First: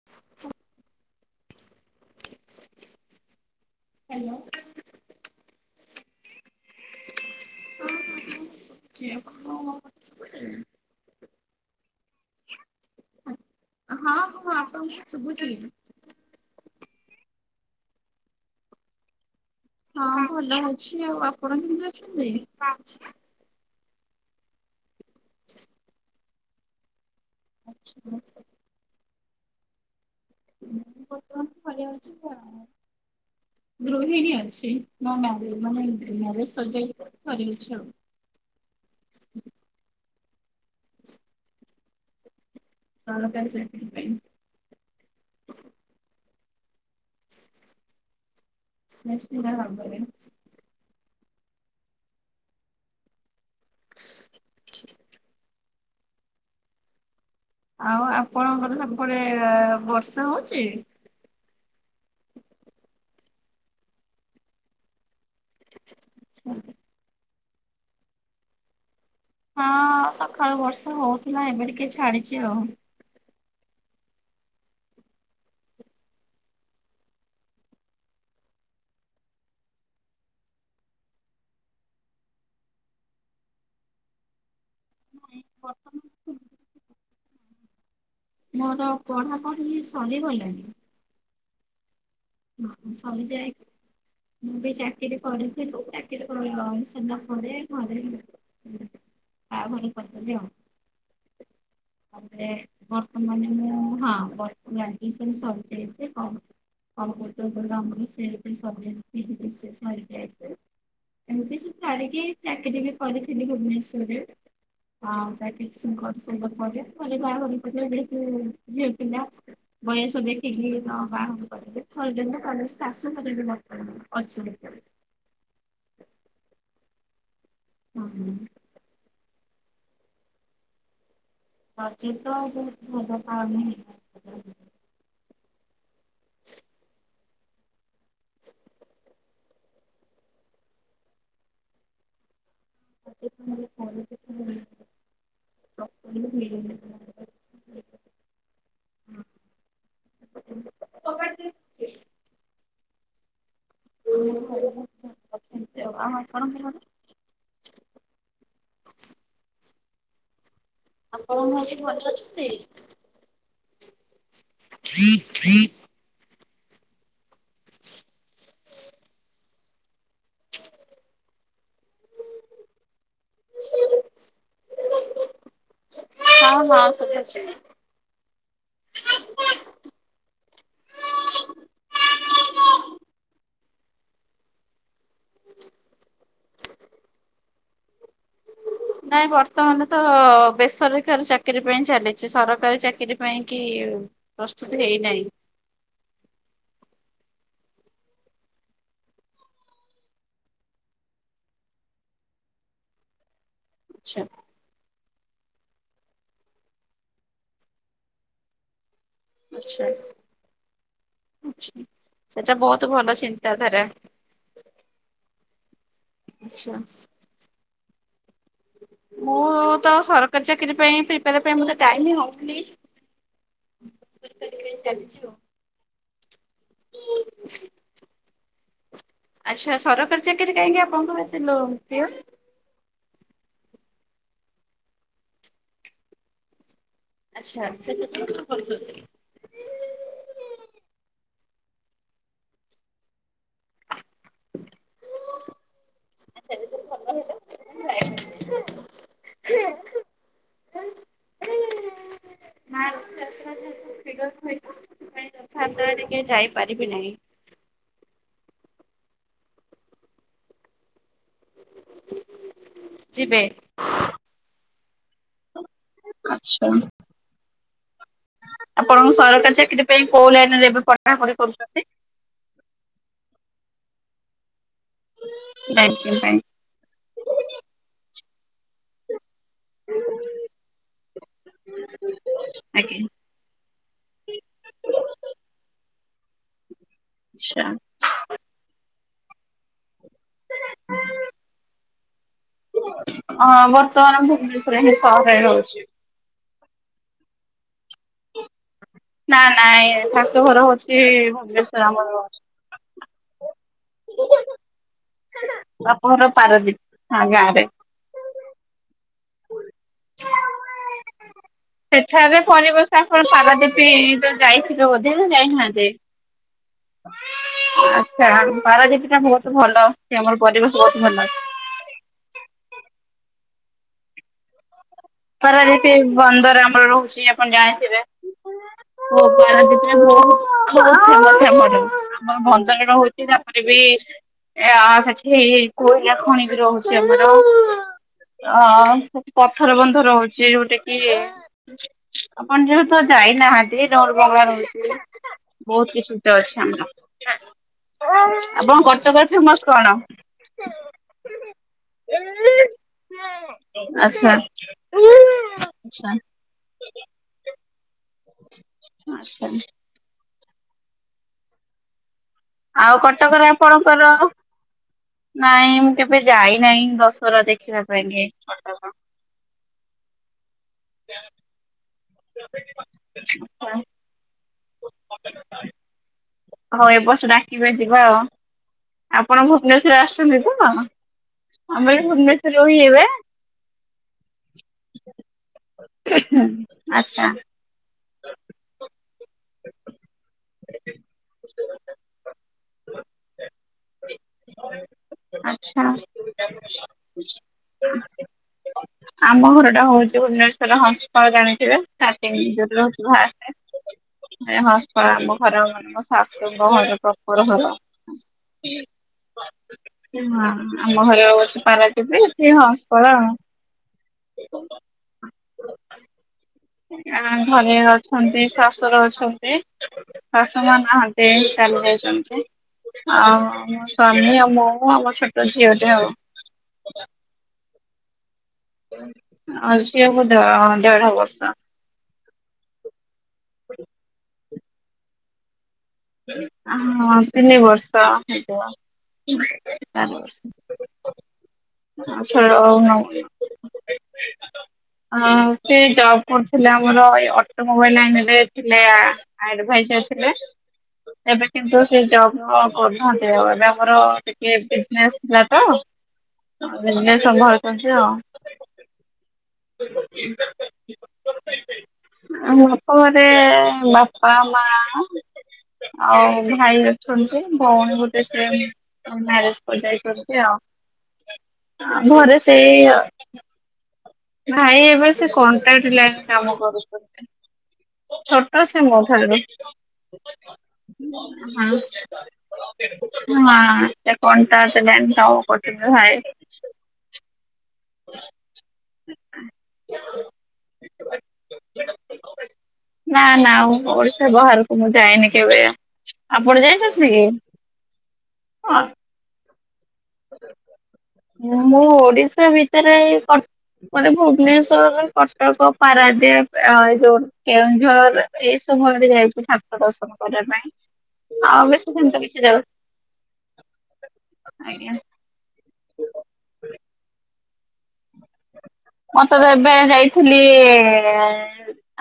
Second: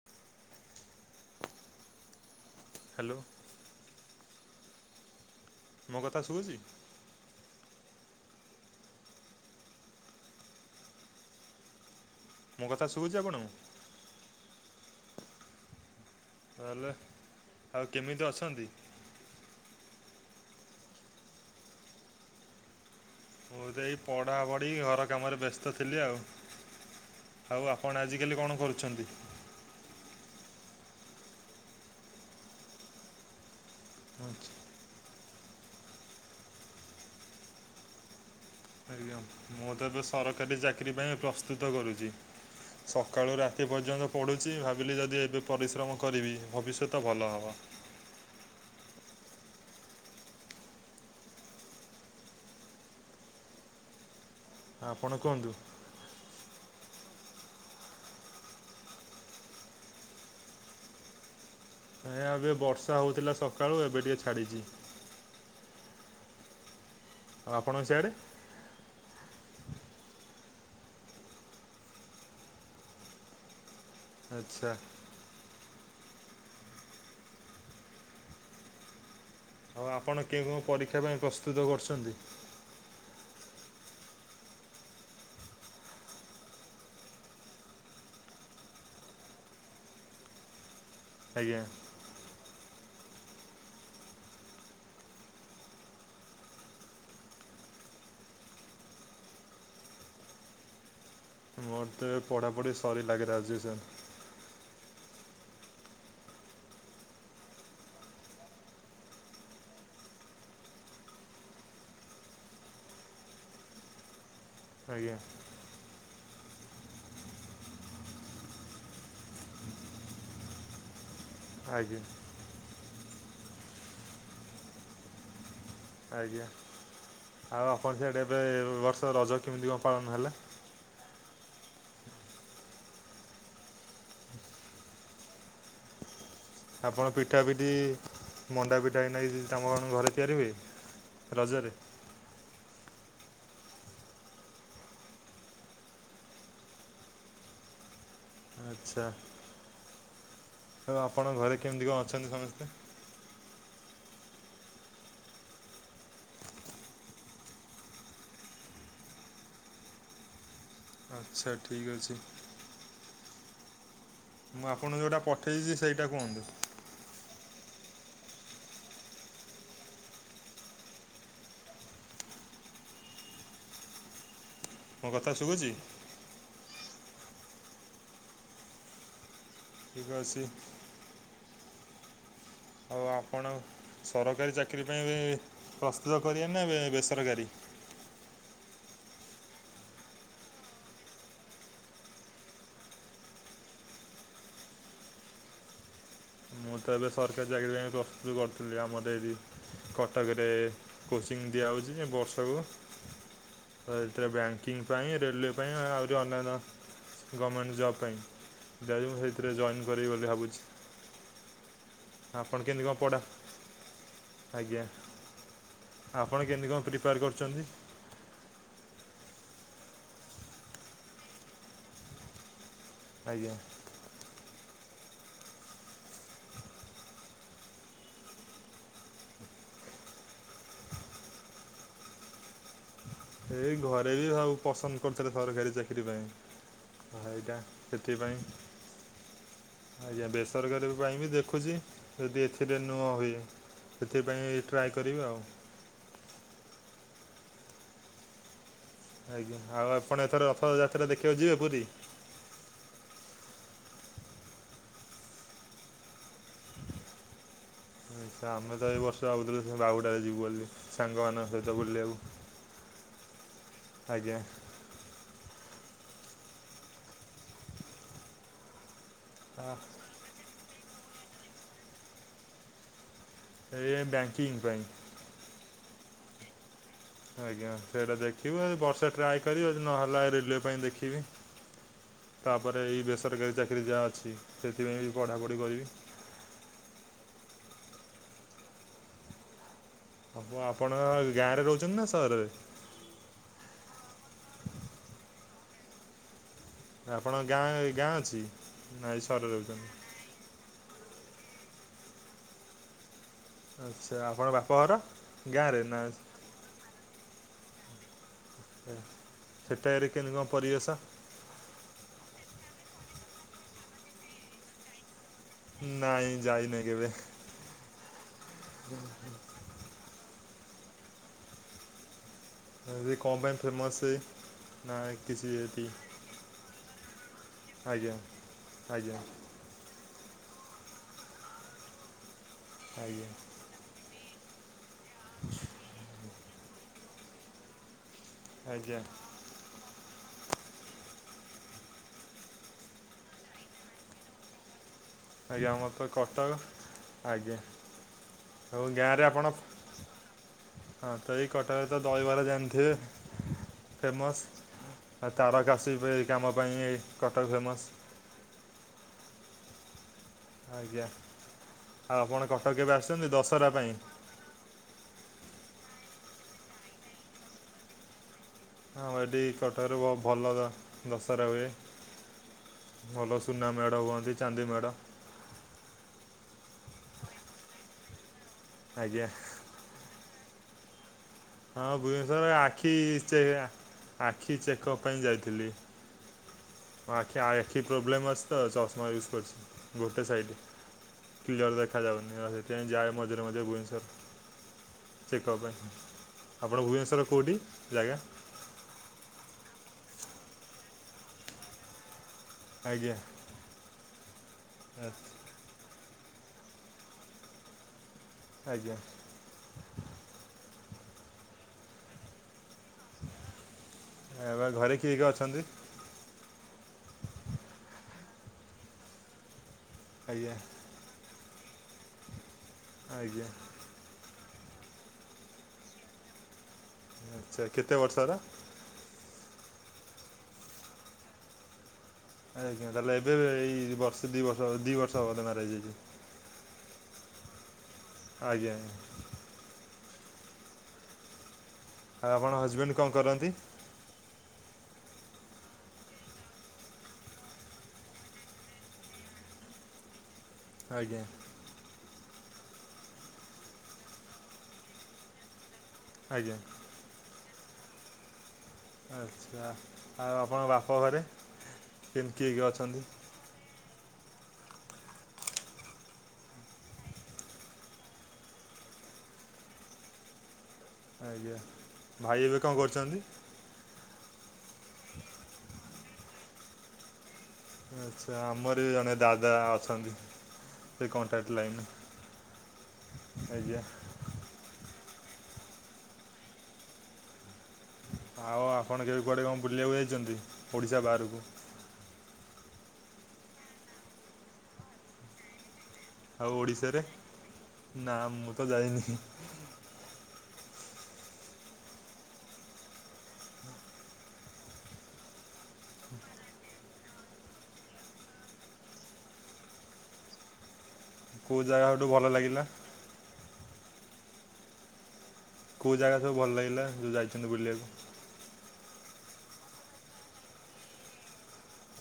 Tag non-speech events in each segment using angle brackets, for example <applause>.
<unintelligible> Hello. Hello. ମୋ କଥା ସୁଭୁଛି? <unintelligible> ମୋ କଥା ଶୁଭୁଛି ଆପଣଙ୍କୁ? ହଁ ହଁ ଆପଣଙ୍କୁ ଶୁଭୁ- ହେଲେ ଆଉ କେମିତି ଅଛନ୍ତି? ହଁ ଭଲ ଅଛି ଆଉ ଆପଣ କେମିତି ଅଛନ୍ତି? ମୁଁ ତ ଏଇ ପଢ଼ାପଢ଼ି ଘର କାମରେ ବ୍ୟସ୍ତ ଥିଲି ଆଉ। ଆଉ ଆପଣ ଆଜି କାଲି କଣ କରୁଛନ୍ତି? <unintelligible> ଘରେ ଅଛି ଆଉ। ଗୃହିଣୀ ଅଛି। ନା ମ୍ୟାରେଜ ମାନେ ମ୍ୟାରେଜ ସରିଯାଇଛି। ସରି ଯାଇଛି ଆଉ। ଆଜ୍ଞା ମୁଁ ତ ଏବେ ସରକାରୀ ଚାକିରି ପାଇଁ ପ୍ରସ୍ତୁତ କରୁଛି। ସକାଳୁ ରାତି ପର୍ଯ୍ୟନ୍ତ ପଢ଼ୁଛି ଭାବିଲି ଯଦି ଏବେ ପରିଶ୍ରମ କରିବି ଭବିଷ୍ୟତ ଭଲ ହେବ। ନିଶ୍ଚିତ ଭାବରେ। ଆପଣ କୁହନ୍ତୁ। ଆଉ ଆପଣଙ୍କର ସେପଟେ ବର୍ଷା ହଉଛି? ଆଜ୍ଞା ଏବେ ବର୍ଷା ହେଉଥିଲା ସକାଳୁ ଏବେ ଟିକେ ଛାଡ଼ିଛି। <unintelligible> ଆଉ ଆପଣଙ୍କ ସିଆଡ଼େ? ହଁ ସକାଳୁ ବର୍ଷା ହଉଥିଲା ଏବେ ଟିକେ ଛାଡିଛି ଆଉ। ଆଚ୍ଛା। ଆଉ ଆପଣ କେଉଁ କେଉଁ ପରୀକ୍ଷା ପାଇଁ ପ୍ରସ୍ତୁତ କରୁଛନ୍ତି? <unintelligible> ମୋର ପଢାପଢି ସରିଗଲାଣି। ଆଜ୍ଞା। ସରି ଯାଇ - ମୁଁ ବି ଚାକିରି କରିଥିଲୁ ଚାକିରି ପରେ ଲଙ୍ଗସ ହେଲା ପରେ ଘରେ- <unintelligible> <unintelligible> ତାପରେ ପଢ଼ାପଢ଼ି ସରିଲା ବର୍ତ୍ତମାନ ଗ୍ରାଜୁଏସନ୍ ମୁଁ ହଁ <unintelligible> <unintelligible> ଏମିତି ସବୁ ସାରିକି ଚାକିରି ବି କରିଥିଲି ଭୁବନେଶ୍ୱରରେ। ଆଜ୍ଞା ହଁ <unintelligible> ଘରେ ବାହାଘର <unintelligible> ଝିଅ ପିଲା ବୟସ ଦେଖିକି ଆଜ୍ଞା ବାହାଘର- <unintelligible> ଆଜ୍ଞା। ଆଉ ଆପଣ ସିଆଡେ ଏ ବର୍ଷ ରାଜ କେମିତି କଣ ପାଳନ ହେଲା? ରଜି ତ ବହୁତ ଭଲ ପାଳନ ହେଲା। ଆପଣ। ପିଠା ପିଠି ମଣ୍ଡା ପିଠା ହେନାଇ ତମ କଣ ଘରେ ତିଆରିି ହୁଏ ରଜରେ? <unintelligible> ଆଚ୍ଛା। ତ ଆପଣଙ୍କ ଘରେ କେମିତି କଣ ଅଛନ୍ତି ସମସ୍ତେ? <unintelligible> ଆଉ ଆପଣଙ୍କର? ଆପଣ ଆଚ୍ଛା ଘରେ ଠିକ୍ ଭଲ ଅଛି ଅଛନ୍ତି? ମୁଁ ଆପଣଙ୍କୁ ଯୋଉଟା ପଠେଇଛି ଆଚ୍ଛା ସେଇଟା କୁହନ୍ତୁ। ମୋ କଥା ଶୁଭୁଛି? ହଁ ହଁ <unintelligible> <inaudible> ଆଉ ଆପଣ ସରକାରି ଚାକିରୀ ପାଇଁ ଏବେ ପ୍ରସ୍ତୁତ କରିବେ ନା ବେସରକାରୀ। ନାଇଁ ବର୍ତ୍ତମାନ ତ ବେସରକାରୀ ଚାକିରୀ ପାଇଁ ଚାଲିଛି ସରକାରୀ ଚାକିରୀ ପାଇଁ କି ପ୍ରସ୍ତୁତି ହେଇ ନାଇଁ। ମୁଁ ତ ଏବେ ସରକାରୀ ଚାକିରି ପାଇଁ ପ୍ରସ୍ତୁତ୍ କରିଥିଲି ଆମର ଏଇ ଜି କଟକରେ। କୋଚିଂ ଦିଆହଉଛି ଯେ ବର୍ଷକୁ <unintelligible> ବ୍ୟାଙ୍କ କିଙ୍ଗ୍ ସମ୍ ପାଇଁ ରେଲୱେ ପାଇଁ ଆହୁରି ଅନ୍ୟାନ୍ୟ ଗମେଣ୍ଟ୍ ଜବ୍ ପାଇଁ <unintelligible> ସେଥିରେ ଜଏନ୍ କରିବି ବୋଲି ଭାବୁଛି। <inaudible> ସେଟା ଆପଣ କେମିତି ବହୁତୁ କଣ ପଢ଼ା ଭଲ ଚିନ୍ତାଧାରା। ଆଜ୍ଞା, ଆପଣ କେମିତି କଣ ପ୍ରିପାୟାର୍ କରୁଛନ୍ତି। ମୁଁ ତ ସରକାରୀ ଚାକିରି ପାଇଁ ପ୍ରିପେଆର୍ ପାଇଁ ମୋତେ ଟାଇମି ହଉନି। ଆଜ୍ଞା। <inaudible> ଚାଲିଛି ଆଉ। ଆଚ୍ଛା ସରକାରୀ ଚାକିରି କାହିଁକି ଆପଣଙ୍କୁ ଏତେ <unintelligible> ଏଇ ଘରେ ବି <unintelligible> ପସନ୍ଦ କରୁଥିଲେ ସରକାରୀ ଚାକିରି ପାଇଁ। <unintelligible> ସେଥିପାଇଁ ଆଜ୍ଞା ବେସରକାରୀ ପାଇଁ ବି ଦେଖୁଛି ଯଦି ଏଥିରେ ନହୁଏ। ସେଥିପାଇଁ ଟ୍ରାଏ କରିବି ଆଉ। <inaudible> ଆଜ୍ଞା ଆଉ ଆପଣ ଏଥର ରଥ ଯାତ୍ରା ଦେଖିବାକୁ ଯିବେ ପୁରୀ? <inaudible> ଟିକେ ଯାଇପାରିବି ନାହିଁ। ତ ଆମେ ତ ଏଇ ବର୍ଷ ଭାବୁଥିଲୁ ସେ ବାହୁଡାରେ ଯିବୁ ବୋଲି ସାଙ୍ଗମାନଙ୍କ ସହ ଯିବେ ଆଜ୍ଞା। <inaudible> ଆଚ୍ଛା। ଆପଣ ସରକାରୀ ଚାକିରି ପାଇଁ କୋଉ ଲାଇନ ରେ ଏବେ ପଡାପଢି କରୁଛନ୍ତି? ଏ ଏ ବ୍ୟାଙ୍କିଙ୍ଗ୍ ପାଇଁ। <unintelligible> ଆଜ୍ଞା ସେଇଟା ଦେଖିବେ ବର୍ଷେ ଟ୍ରାଏ <unintelligible> ନହେଲା ରେଲୱେ ପାଇଁ ଦେଖିବି ତାପରେ ଆଜ୍ଞା। ଆଚ୍ଛା ଏଇ ସରକାରୀ ଚାକିରି ଯାହା ଅଛି ସେଥିପାଇଁ ବି ପଢ଼ାପଢ଼ି କରିବି। <unintelligible> ଆପ ଆପଣ ଗାଁରେ ରହୁଛନ୍ତି ନା ସହର ରେ? ହଁ ବର୍ତ୍ତମାନ ଭୁବନେଶ୍ବରେ ହିଁ ସହରରେ ରହୁଛି। ଆପଣଙ୍କ ଗାଁ ଗାଁ ଅଛି? ନାଇଁ ନା ସହରରେ ରହୁଛନ୍ତି। ନାଇଁ ଶାଶୂ ଘର ହୋଉଛି ଭୁବନେଶ୍ଵର ଆମର। ଆଚ୍ଛା ଆପଣଙ୍କ ବାପ ଘର ଗାଁରେ ନା ପାରାଦ୍ବୀପ୍ ହଁ ଗାଁ ରେ। <unintelligible> କେମିତି କଣ ପରିବେଶ। ସେଠାରେ ପରବେଶ ଆଉ କଣ ପାରାଦୀପି ଯାଇନଥିଲୁ <inaudible> ବୋଧେ ଯାଇନାହାନ୍ତି। ନାଇଁ ଯାଇନି କେବେ। <inaudible> ପାରାଦୀପ୍ ଟା <unintelligible> ଭଲ ଆସୁଛି ଆମର ପରିବେଶ ବହୁତ ଭଲ ଅଛି। <unintelligible> କଣ ପାଇଁ ଫେମସେ ନା କିଛି ଏଠି ପାରାଦୀପି ବନ୍ଦର ଆମର ରହୁଛି ଆପଣ ଜାଣିଥିବେ। ଆଜ୍ଞା <unintelligible> <inaudible> ଆଜ୍ଞା ଆଜ୍ଞା <unintelligible> ସେଠି କୋଇଲା ଖଣି ବି ରହୁଛି ଆମର। ଆଜ୍ଞା ଅ ପଥର ବନ୍ଧ ରହୁଛି ଯୋଉଠି କି ଆପଣ ଯେହେତୁ ଯାଇନାହାନ୍ତି <unintelligible> ରହୁଚି ଆଜ୍ଞା ଆମର ବହୁତ ତ କିଛିଟେ କଟକ ଅଛି ଆମର ଆଜ୍ଞା ଆପଣଙ୍କ ଆଉ ଗାଁରେ କଟକ ଆପଣ ଫେମସ୍ କଣ? ହଁ ତ ଏଇ ତ କଟକ ଦହିବରା ଜାଣିଥିବେ ଆଚ୍ଛା। ଫେମସ୍। ଆ ତାରକାସି କାମ ପାଇଁ ଏ କଟକ ଫେମସ୍। ଆଚ୍ଛା। ଆଜ୍ଞା ଆପଣ କ ଆଉ କଟକରେ ଆପଣଙ୍କର ନାଇଁ ମୁଁ କେବେ ଯାଇନାହିଁ ଦଶହରା ଦେଖିବା ପାଇଁ କି କଟକ। ଆଉ ଏଠି କଟକରେ ବ ଭଲ ଜା ଦଶହରା ହୁଏ ଭଲ ସୁନା ମେଢ ହୁଅନ୍ତି ଚାନ୍ଦି ମେଢ। ହୋଉ ଏ ବର୍ଷ ଡାକିବେ ଯିବା ଆଉ ଆଜ୍ଞା ଆପଣ ଭୁବନେଶ୍ୱର ଆସୁଛନ୍ତି ତ? ଆମେ ଭୁବନେଶ୍ୱର ରେ ରହି ଏବେ। ସେଇଆ ଆଖି ଚେକଅପ୍ ପାଇଁ ଯାଇଥିଲି। ଆଚ୍ଛା। ଖି ପ୍ରୋବ୍ଲେମ୍ ଅଛି ତ ଚଶମା ୟୁଜ୍ କରିଛି ଗୋଟେ ସାଇଡ଼ କ୍ଲିଅର ଦେଖାଯାଉନି ଆ ସେ- ସେମିତି ଯାଏ ମଝିରେ ମ ଭୁବନେଶ୍ୱର ଚେକପ୍ ଆଚ୍ଛା ପାଇଁ। ଆପଣ ଭୁବନେଶ୍ୱର କୋଉଁଠି ଜାଗା? ଆମ ଘର ଟା ହୋଉଛି ଭୁବନେଶ୍ଵର ହସପା ଜାଣିଥିବେ। ଆଜ୍ଞା <unintelligible> ହସ୍ପା ଆମ ମୋ ଘର ଶାଶୁ ଘର ପ୍ରପର ଘର ଆଜ୍ଞା ହଁ ଆମ ଘର ଅବଶ୍ୟ ପାରାଦୀପ ସେଏ ହଁ। ଏ ବା ଘରେ କିଏ କି ଅଛନ୍ତି? ଆ ଘରେ ଅଛନ୍ତି ଶଶୁର ଅଛନ୍ତି ଆଜ୍ଞା ଶାଶୁ ମା ନାହା ସେ ହେଲେ ଚାଲି ଯାଇଛନ୍ତି ଆଜ୍ଞା ଆଉ ସ୍ୱାମୀ ଆଉ ମୁଁ ଆମ ଛୋଟ ଝିଅଟେ ହବ। ଆଚ୍ଛା କେତେ ବର୍ଷର? ଆସିବାକୁ ଦ ଦେଢ ବର୍ଷ। ଆଜ୍ଞା ତାହେଲେ ଏବେ ଏଇ ବର୍ଷ ଦି ବର୍ଷ ଦି ବର୍ଷ ହେବ ମ୍ୟାରେଜ ହେଇଚି? ହଁ ତିନି ବର୍ଷ ହେଇଯିବ। ଆଜ୍ଞା ଆଜ୍ଞା ହୁଁ ଆର ବର୍ଷ। ଆଉ ଆ ଛୋ ଆପଣ ହଜବେଣ୍ଡ ନଉ କଣ କରନ୍ତି? ସେ ଜବ୍ କରୁଥିଲେ ଆମର ଏଇ ଅଟୋମୋବାଇଲ ଲାଇନରେ ଥିଲା ଆଁ। ଆଡ ଭାଇଟର ଥିଲେ। ଆଜ୍ଞା। ଏବେ କିନ୍ତୁ ସେ ଜବ୍ ଆଉ କରୁନାହାନ୍ତି ଆଉ ଏବେ ଆମର ଟିକେ ବିଜନେସ୍ ଥିଲା ତ ଆଜ୍ଞା। ବିଜନେସ୍‌ ସଭାଲୁଛନ୍ତି ଆଉ। ଆଚ୍ଛା ଆଉ ଆପଣଙ୍କ ବାପ ଘରେ କେମ୍ କିଏ ଆମ କିଏ ଅଛନ୍ତି? ଘରେ ବାପା ମା ଆଉ ଭାଇ ଅଛନ୍ତି ଭଉଣୀ ଗୋଟେ ସେମ୍ ମ୍ୟାରେଜ କରିଯାଇଚନ୍ତି ଆଉ ଆଜ୍ଞା ଘରେ ଭାଇ ଏବେ କ'ଣ ସେଇ ଆ କରୁଛନ୍ତି ଭାଇ ଏବେ ସେ କଣ୍ଟ୍ରାକ୍ଟ ଲଇନ୍‌ କାମ କରୁଛନ୍ତି। ଆଚ୍ଛା ଛଟଟା ଆମର ସେ ବି ମ ଜଣେ ଭିବ ହଁ। ଦାଦା ଅଛନ୍ତି ସେ କଣ୍ଟ୍ରାକ୍ଟ ଲାଇନ୍ ଏକାଉଣ୍ଟ ଆଜ୍ଞା ଟା ବ୍ୟାଙ୍କ ଟ କରିବ ଭାଇ ଆଉ ଆପଣ କେବେ କୁଆଡ଼େ କଣ ବୁଲିବାକୁ ଯାଇଛନ୍ତି ଓଡ଼ିଶା ବାହାରକୁ? ନା ନା ମୁ ଓଡିଶା ସେ ବାହାରକୁ ମୁଁ ଯାଇନି କେବେ ଆଉ ଆପଣ ଓଡିଶାରେ ଯାଇଛନ୍ତି କି? ନା ମୁଁ ତ ଜାଣିନି। ମୁଁ ଓଡିଶା ଭିତରେ ମୋଟେ ଭୁବନେଶ୍ଵର କଟକ ପାରାଦ୍ୱୀପ ଏଇ ଯୋଉ କେଉଁଝର ଏଇସବୁ ଭରେ ଯାଇଛି ଠାକୁର ଦର୍ଶନ କରିବା ପାଇଁ କେଉଁ ଆଉ ଜାଗା ବେଶ ସବୁଠୁ ଭଲ ସେମିତି କିଛି ଲାଗିଲା ଯାଉଛି ଆଜ୍ଞା। କେଉଁ ଜାଗା ସବୁ ଭଲ ଲାଗିଲା ଯେଉଁ ଯାଇଛନ୍ତି ବୁଲିବାକୁ। ମୁ ତ ଏବେ ଯାଇଥିଲି।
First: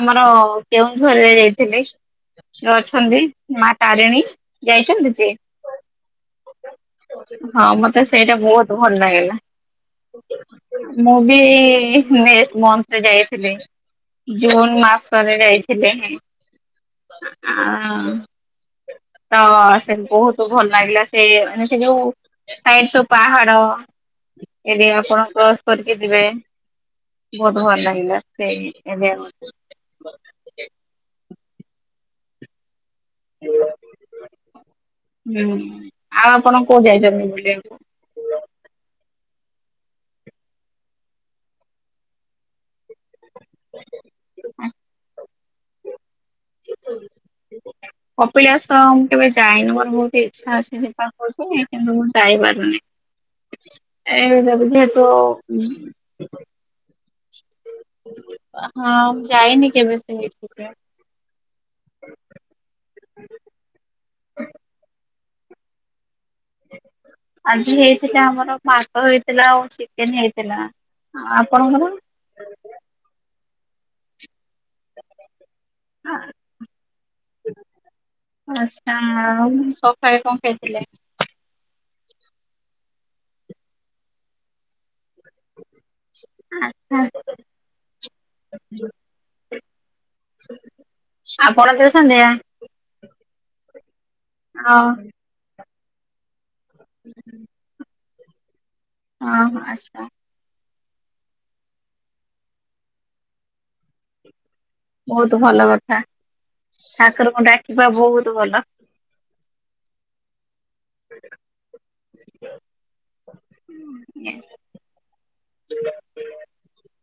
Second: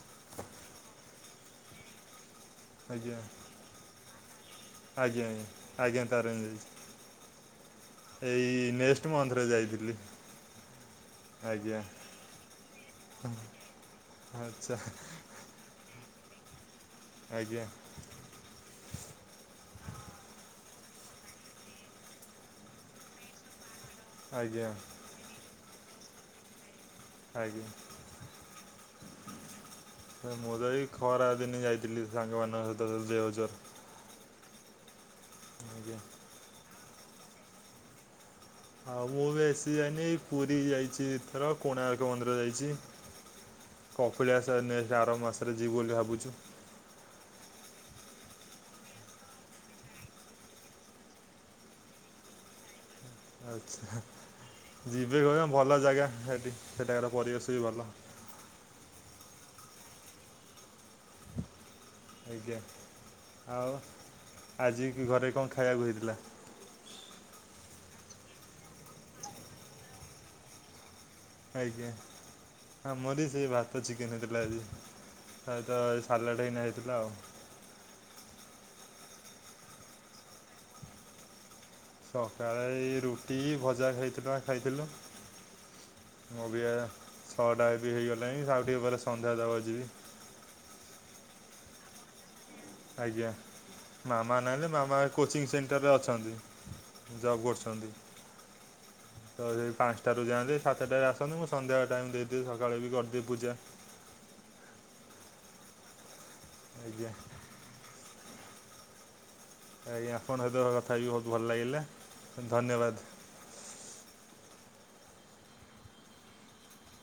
ଆମର କେଉଁ ଘରରେ ଯାଇଥିଲି। ଆଜ୍ଞା ଅଛନ୍ତି ମା ତାରିଣୀ ଯାଇଛନ୍ତି ଆଜ୍ଞା ସିଏ। ଆଜ୍ଞା ଆଜ୍ଞା ତାରିଣୀ ଯାଇଛି ହଁ ମତେ ସେଇଟା ଏଇ ବହୁତ ଭଲ ନେକ୍ସଟ ଲାଗିଲା ମନ୍ଥରେ ଯାଇଥିଲି ମୁଁ ବି ଆଜ୍ଞା ଯାଇଥିଲି ଜୁନ ଆଚ୍ଛା ମାସ ପରେ ଯାଇଥିଲେ ଆ ଆଜ୍ଞା ତ ସେ ବହୁତ ଭଲ ଲାଗିଲା ସେ ମାନେ ସେ ଯୋଉ। ସାଇଡ ସବୁ ପାହାଡ ଆଜ୍ଞା ଏରି ଆପଣ କ୍ରସ୍ କରିକି ଯିବେ। ବହୁତ ଆଜ୍ଞା ହ ଲାଗଲା ସେ। ସେ ମୁଁ ତ ଏ ଖରା ଦିନ ଯାଇଥିଲି ସାଙ୍ଗମାନଙ୍କ ସହିତ। ଦଦ ଦେଓଜର ହୁଁ ଆଜ୍ଞା ଆଉ ଆପଣ କୋଉ ଯାଇଛନ୍ତି ବୋଲି। ଆଉ ମୁଁ ବି ଆସି ଯାଇନି ପୁରୀ ଯାଇଛି ଏଥର କୋଣାର୍କ ମନ୍ଦିର ଯାଇଛି। କଖିଳିଆ ଆର ମାସରେ ଯିବୁ ବୋଲି ଭାବୁଛୁ। କପିଳା ସହ ମୁଁ କେବେ ଯାଇନି ମୋର ବହୁତ ଇଚଛା ଅଛି ପା କିନ୍ତୁ ମୁଁ ଯାଇପାରୁନି। ଆଚ୍ଛା ଏ ଯେହେତୁ ଯିବେ ହଁ କହ ଭଲ ଜାଗା ସେଠି ସେଠାକାର ପରିବେଶ ବି ଭଲ। ହଁ ମୁଁ ଯାଇନି କେବେ ସେ। ଆଜ୍ଞା ଆଉ ଆଜି ଘରେ କଣ ଖାଇବାକୁ ହେଇଥିଲା। ଆଜି ହେଇଥିଲା ଆମର ଭାତ ହେଇଥିଲା ଆଉ ଚିକେନ ହେଇଥିଲା। ଆପଣଙ୍କର? ଆଜ୍ଞା ହଁ ମୋରି ସେଇ ଭାତ ଚିକେନ୍ ହେଇଥିଲା ଆଜି। ସତ ଏଇ ସାଲାଡ ହେଇନା ହେଇଥିଲା ଆଉ ଆଚ୍ଛା ଆଉ ସକାଳେ କଣ ଖାଇଥିଲେ? ସକାଳେ ଏ ରୁଟି ଭଜା ଖାଇଥିଲୁ ଖାଇଥିଲୁ। ମୁଁ ବି ଆଚ୍ଛା ଶଅଟା ବି ହେଇଗଲାଣି ଆଉ ଟିକେ ପରେ ସନ୍ଧ୍ୟା ଦବକୁ ଯିବି। ଆପଣ ଦଉଛନ୍ତି ସନ୍ଧ୍ୟ। ଆଜ୍ଞା ମାମା ନହେଲେ ହଁ ମାମା କୋଚିଂ ସେଣ୍ଟରରେ ଅଛନ୍ତି। ଜବ୍ କରୁଛନ୍ତି ତ ହଁ ସେଇ ଆଚ୍ଛା ପାଞ୍ଚଟାରୁ ଯାଆନ୍ତି ସାତଟାରେ ଆସନ୍ତୁ ମୁଁ ସନ୍ଧ୍ୟା ଟାଇମ୍ ଦେଇଦେବି ସକାଳେ ବି କରିଦେବି ପୂଜା। ବହୁତ ଭଲ କଥା ଆଜ୍ଞା ଠାକୁରଙ୍କୁ ଡାକିବା ବହୁତ ଭଲ। ଆଜ୍ଞା ଆପଣଙ୍କ ସହ କଥା ହେଇକି ବହୁତ ଭଲ ଲାଗିଲା ଧନ୍ୟବାଦ। ହୁଁ <inaudible>